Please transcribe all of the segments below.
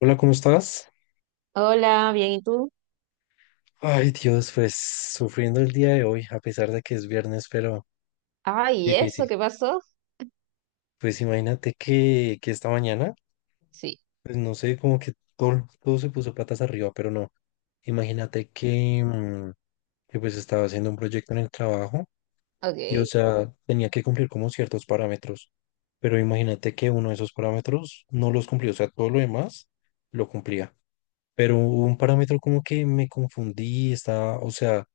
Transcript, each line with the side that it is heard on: left: Hola, ¿cómo estás?
right: Hola, bien, ¿y tú?
left: Ay, Dios, pues sufriendo el día de hoy, a pesar de que es viernes, pero
right: Ay, ¿y eso
left: difícil.
right: qué pasó?
left: Pues imagínate que esta mañana,
right: Sí,
left: pues no sé, como que todo se puso patas arriba, pero no. Imagínate que, que pues estaba haciendo un proyecto en el trabajo
right: ok.
left: y, o sea, tenía que cumplir como ciertos parámetros, pero imagínate que uno de esos parámetros no los cumplí. O sea, todo lo demás lo cumplía, pero hubo un parámetro como que me confundí, estaba, o sea,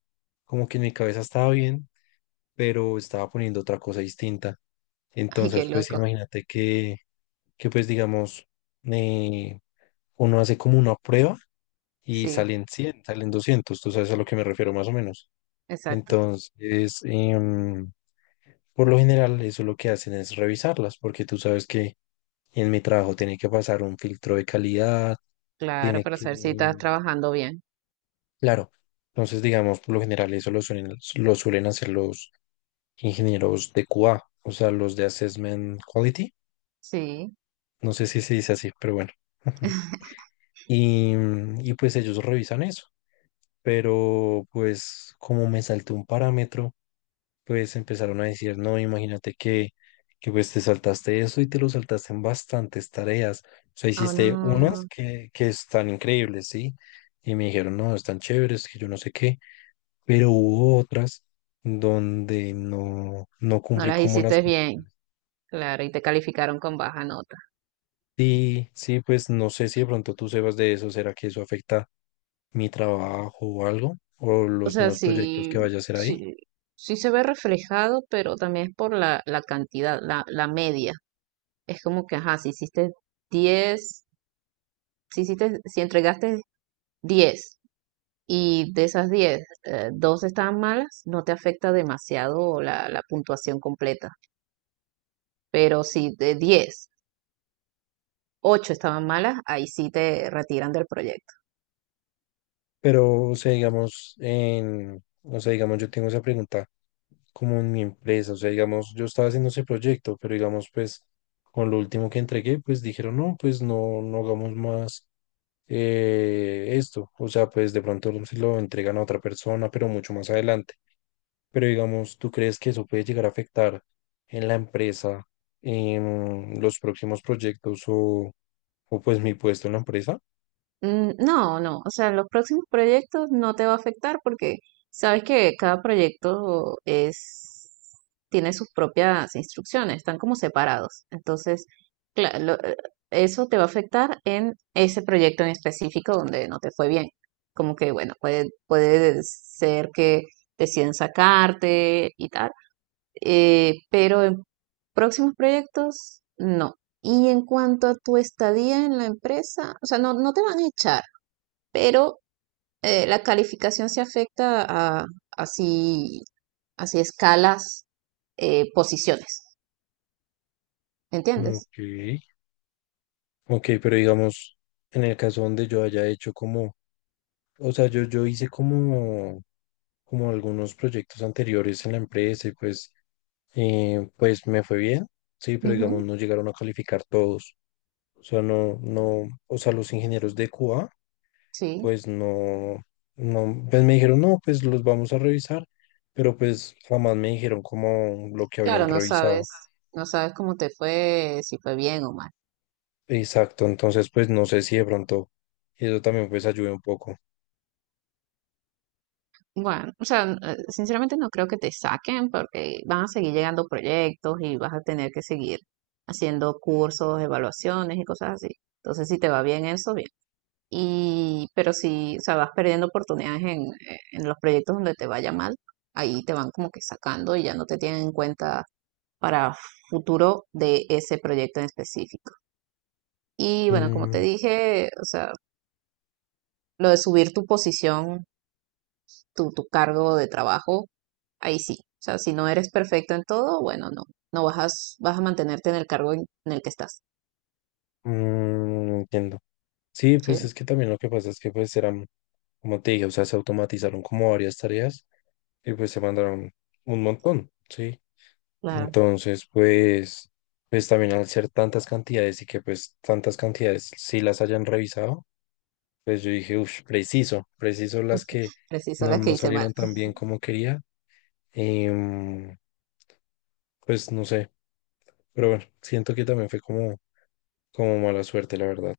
left: como que en mi cabeza estaba bien pero estaba poniendo otra cosa distinta.
right: Ay, qué
left: Entonces, pues
right: loco.
left: imagínate que pues digamos, eh, uno hace como una prueba y
right: Sí,
left: salen 100, salen 200, tú sabes a lo que me refiero más o menos.
right: exacto.
left: Entonces, por lo general, eso lo que hacen es revisarlas, porque tú sabes que en mi trabajo tiene que pasar un filtro de calidad,
right: Claro,
left: tiene
right: para saber si
left: que,
right: estás trabajando bien.
left: claro. Entonces, digamos, por lo general eso lo suelen hacer los ingenieros de QA, o sea, los de Assessment Quality.
right: Sí.
left: No sé si se dice así, pero bueno. Y, y pues ellos revisan eso, pero pues como me salté un parámetro, pues empezaron a decir, no, imagínate que pues te saltaste eso y te lo saltaste en bastantes tareas. O sea,
right: O
left: hiciste unas
right: no,
left: que están increíbles, ¿sí? Y me dijeron, no, están chéveres, que yo no sé qué, pero hubo otras donde no, no
right: no
left: cumplí
right: las
left: como las...
right: hiciste
left: cumplí.
right: bien. Claro, y te calificaron con baja nota.
left: Sí, sí, pues no sé si de pronto tú sebas de eso, ¿será que eso afecta mi trabajo o algo, o
right: O
left: los
right: sea,
left: nuevos proyectos
right: sí,
left: que vaya a hacer ahí?
right: sí, sí se ve reflejado, pero también es por la cantidad, la media. Es como que, ajá, si hiciste 10, si entregaste 10. Y de esas 10 dos estaban malas, no te afecta demasiado la puntuación completa. Pero si de 10 8 estaban malas, ahí sí te retiran del proyecto.
left: Pero, o sea, digamos, en, o sea, digamos, yo tengo esa pregunta como en mi empresa, o sea, digamos, yo estaba haciendo ese proyecto, pero digamos, pues, con lo último que entregué, pues dijeron, no, pues no, no hagamos más esto, o sea, pues de pronto se lo entregan a otra persona, pero mucho más adelante. Pero digamos, ¿tú crees que eso puede llegar a afectar en la empresa, en los próximos proyectos o pues mi puesto en la empresa?
right: Mm, no, no, o sea, los próximos proyectos no te va a afectar porque sabes que cada proyecto es, tiene sus propias instrucciones, están como separados. Entonces, cla- lo- eh, eso te va a afectar en ese proyecto en específico donde no te fue bien. Como que, bueno, puede ser que deciden sacarte y tal, pero en próximos proyectos, no. Y en cuanto a tu estadía en la empresa, o sea, no, no te van a echar, pero la calificación se afecta a así, así escalas, posiciones, ¿entiendes?
left: Ok. Ok, pero digamos, en el caso donde yo haya hecho como, o sea, yo hice como, como algunos proyectos anteriores en la empresa y pues, pues me fue bien, sí, pero digamos,
right: Ujú.
left: no llegaron a calificar todos. O sea, no, no, o sea, los ingenieros de QA
right: Sí,
left: pues no, no, pues me dijeron, no, pues los vamos a revisar, pero pues jamás me dijeron como lo que habían
right: claro, no
left: revisado.
right: sabes, no sabes cómo te fue, si fue bien o mal.
left: Exacto, entonces pues no sé si de pronto eso también pues ayude un poco.
right: Bueno, o sea, sinceramente no creo que te saquen porque van a seguir llegando proyectos y vas a tener que seguir haciendo cursos, evaluaciones y cosas así. Entonces, si te va bien eso, bien. Y, pero si, o sea, vas perdiendo oportunidades en los proyectos donde te vaya mal, ahí te van como que sacando y ya no te tienen en cuenta para futuro de ese proyecto en específico. Y bueno, como te
left: Mm,
right: dije, o sea, lo de subir tu posición, tu cargo de trabajo, ahí sí. O sea, si no eres perfecto en todo, bueno, no, no vas a mantenerte en el cargo en el que estás.
left: no entiendo. Sí, pues
right: Sí,
left: es que también lo que pasa es que pues eran, como te dije, o sea, se automatizaron como varias tareas y pues se mandaron un montón, ¿sí?
right: claro,
left: Entonces pues, pues también al ser tantas cantidades y que pues tantas cantidades sí las hayan revisado. Pues yo dije, uff, preciso, preciso las que
right: preciso
left: no,
right: las que
left: no
right: hice mal.
left: salieron tan bien como quería. Em, pues no sé, pero bueno, siento que también fue como, como mala suerte, la verdad.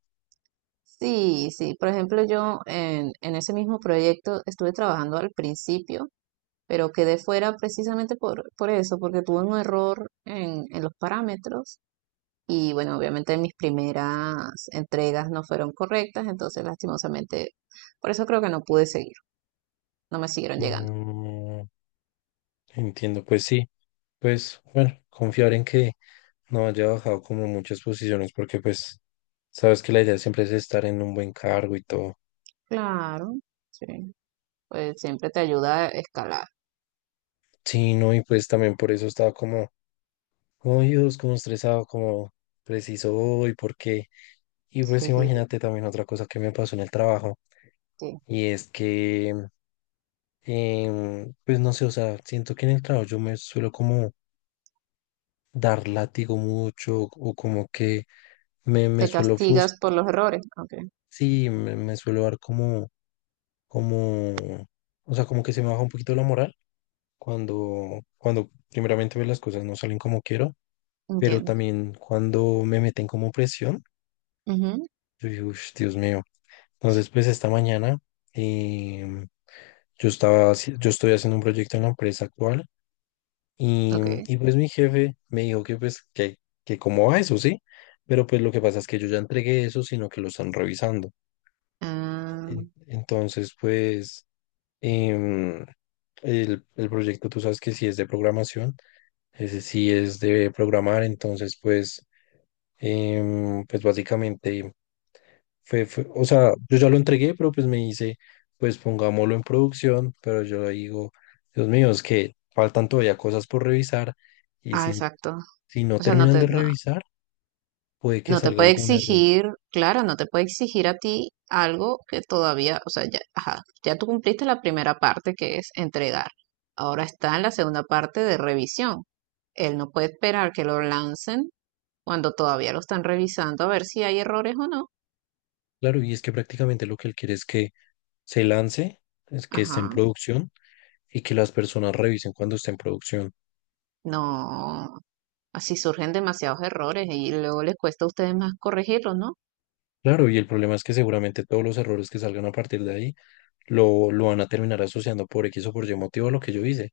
right: Sí, sí. Por ejemplo, yo en ese mismo proyecto estuve trabajando al principio, pero quedé fuera precisamente por eso, porque tuve un error en los parámetros y bueno, obviamente mis primeras entregas no fueron correctas, entonces lastimosamente, por eso creo que no pude seguir, no me siguieron llegando.
left: Mm, entiendo, pues sí, pues bueno, confiar en que no haya bajado como muchas posiciones, porque pues sabes que la idea siempre es estar en un buen cargo y todo.
right: Claro, sí. Pues siempre te ayuda a escalar.
left: Sí, no, y pues también por eso estaba como como Dios, como estresado, como preciso hoy, por qué. Y pues imagínate también otra cosa que me pasó en el trabajo,
right: Sí.
left: y es que, pues no sé, o sea, siento que en el trabajo yo me suelo como dar látigo mucho, o como que me
right: Te
left: suelo
right: castigas
left: frustrar,
right: por los errores. Ok,
left: sí, me suelo dar como, como, o sea, como que se me baja un poquito la moral cuando, cuando primeramente ve las cosas no salen como quiero, pero
right: entiendo.
left: también cuando me meten como presión,
right: Ujú,
left: yo digo, "Ush, Dios mío". Entonces, pues esta mañana em, yo estaba, yo estoy haciendo un proyecto en la empresa actual y,
right: ok.
left: y pues mi jefe me dijo que pues que cómo va eso, ¿sí? Pero pues lo que pasa es que yo ya entregué eso, sino que lo están revisando.
right: Ah,
left: Entonces, pues em, el proyecto, tú sabes que si es de programación, ese sí es de programar, entonces pues, pues básicamente... O sea, yo ya lo entregué, pero pues me dice, pues pongámoslo en producción, pero yo le digo, Dios mío, es que faltan todavía cosas por revisar y
right: ah,
left: si,
right: exacto.
left: si no
right: O sea, no
left: terminan
right: te,
left: de
right: no,
left: revisar, puede que
right: no te
left: salga
right: puede
left: algún error.
right: exigir, claro, no te puede exigir a ti algo que todavía, o sea, ya, ajá, ya tú cumpliste la primera parte que es entregar. Ahora está en la segunda parte de revisión. Él no puede esperar que lo lancen cuando todavía lo están revisando a ver si hay errores o no.
left: Claro, y es que prácticamente lo que él quiere es que se lance, es que esté en
right: Ajá,
left: producción y que las personas revisen cuando esté en producción.
right: no, así surgen demasiados errores y luego les cuesta a ustedes más corregirlos, ¿no?
left: Claro, y el problema es que seguramente todos los errores que salgan a partir de ahí lo van a terminar asociando por X o por Y motivo a lo que yo hice.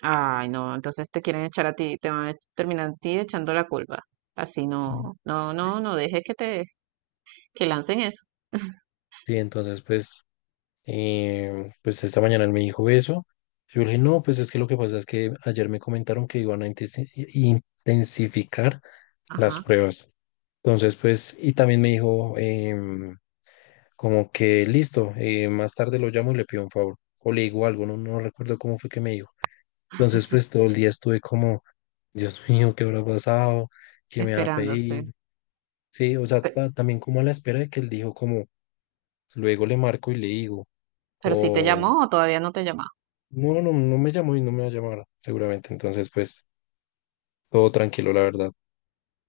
right: Ay, no, entonces te quieren echar a ti, te van a terminar a ti echando la culpa. Así
left: Mm.
right: no, no, no, no dejes que lancen eso.
left: Sí, entonces pues pues esta mañana él me dijo eso. Yo le dije, no, pues es que lo que pasa es que ayer me comentaron que iban a intensificar las
right: Ajá,
left: pruebas. Entonces, pues, y también me dijo como que listo, más tarde lo llamo y le pido un favor. O le digo algo, no, no recuerdo cómo fue que me dijo. Entonces, pues todo el día estuve como, Dios mío, ¿qué habrá pasado? ¿Qué me va a
right: esperándose.
left: pedir? Sí, o sea,
right: Pero,
left: también como a la espera de que él dijo como, luego le marco y le digo.
right: pero si te
left: O,
right: llamó o todavía no te llamó.
left: no, no, no me llamó y no me va a llamar, seguramente. Entonces, pues, todo tranquilo, la verdad.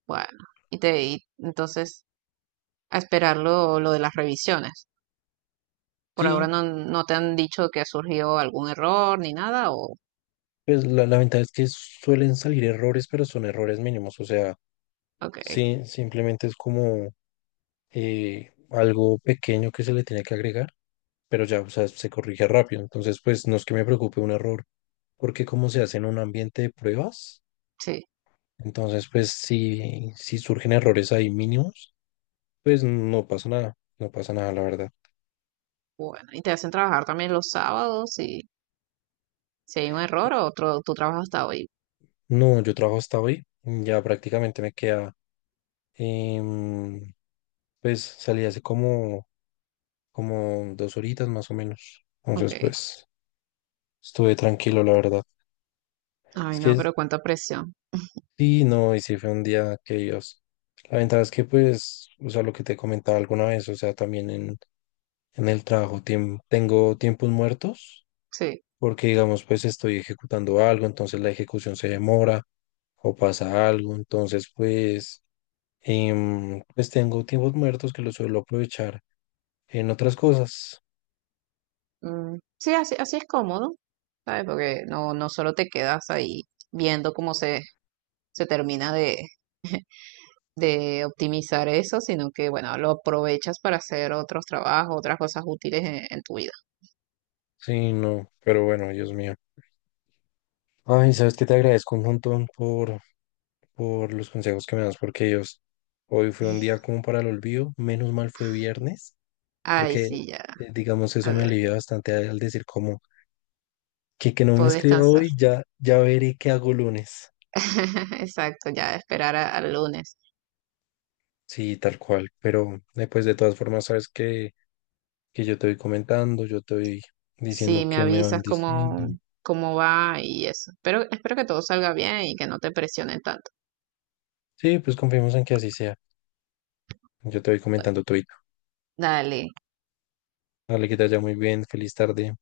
right: Bueno, y entonces a esperar lo, de las revisiones. Por ahora
left: Sí,
right: no te han dicho que ha surgido algún error ni nada, o,
left: pues la ventaja es que suelen salir errores, pero son errores mínimos. O sea,
right: ok,
left: sí, simplemente es como algo pequeño que se le tiene que agregar, pero ya, o sea, se corrige rápido. Entonces, pues, no es que me preocupe un error, porque como se hace en un ambiente de pruebas,
right: sí.
left: entonces, pues, si, si surgen errores ahí mínimos, pues no pasa nada, no pasa nada, la verdad.
right: Bueno, y te hacen trabajar también los sábados y si hay un error o otro, tú trabajas hasta hoy.
left: No, yo trabajo hasta hoy, ya prácticamente me queda, em, pues salí hace como, como 2 horitas más o menos, entonces
right: Ok.
left: pues estuve tranquilo, la verdad.
right: Ay,
left: Es
right: no,
left: que
right: pero cuánta presión.
left: sí, no, y sí fue un día que Dios. La ventaja es que pues, o sea, lo que te comentaba alguna vez, o sea, también en el trabajo tengo tiempos muertos,
right: Sí.
left: porque digamos pues estoy ejecutando algo, entonces la ejecución se demora o pasa algo, entonces pues... Pues tengo tiempos muertos que los suelo aprovechar en otras cosas.
right: Mm, sí, así es cómodo, ¿sabes? Porque no solo te quedas ahí viendo cómo se termina de, de optimizar eso, sino que, bueno, lo aprovechas para hacer otros trabajos, otras cosas útiles en, tu vida.
left: Sí, no, pero bueno, Dios mío. Ay, sabes que te agradezco un montón por los consejos que me das, porque ellos, hoy fue un día como para el olvido, menos mal fue viernes,
right: Ay,
left: porque
right: sí, ya,
left: digamos
right: a
left: eso me
right: ver,
left: alivia bastante al al decir como que no me
right: puedo
left: escriba
right: descansar.
left: hoy, ya, ya veré qué hago lunes.
right: Exacto, ya esperar al lunes.
left: Sí, tal cual, pero después de todas formas sabes que yo te voy comentando, yo te voy
right: Sí,
left: diciendo
right: me
left: qué me van
right: avisas cómo,
left: diciendo.
right: cómo va y eso. Pero espero que todo salga bien y que no te presionen tanto.
left: Sí, pues confiemos en que así sea. Yo te voy comentando todo.
right: Dale.
left: Dale, que te vaya muy bien. Feliz tarde.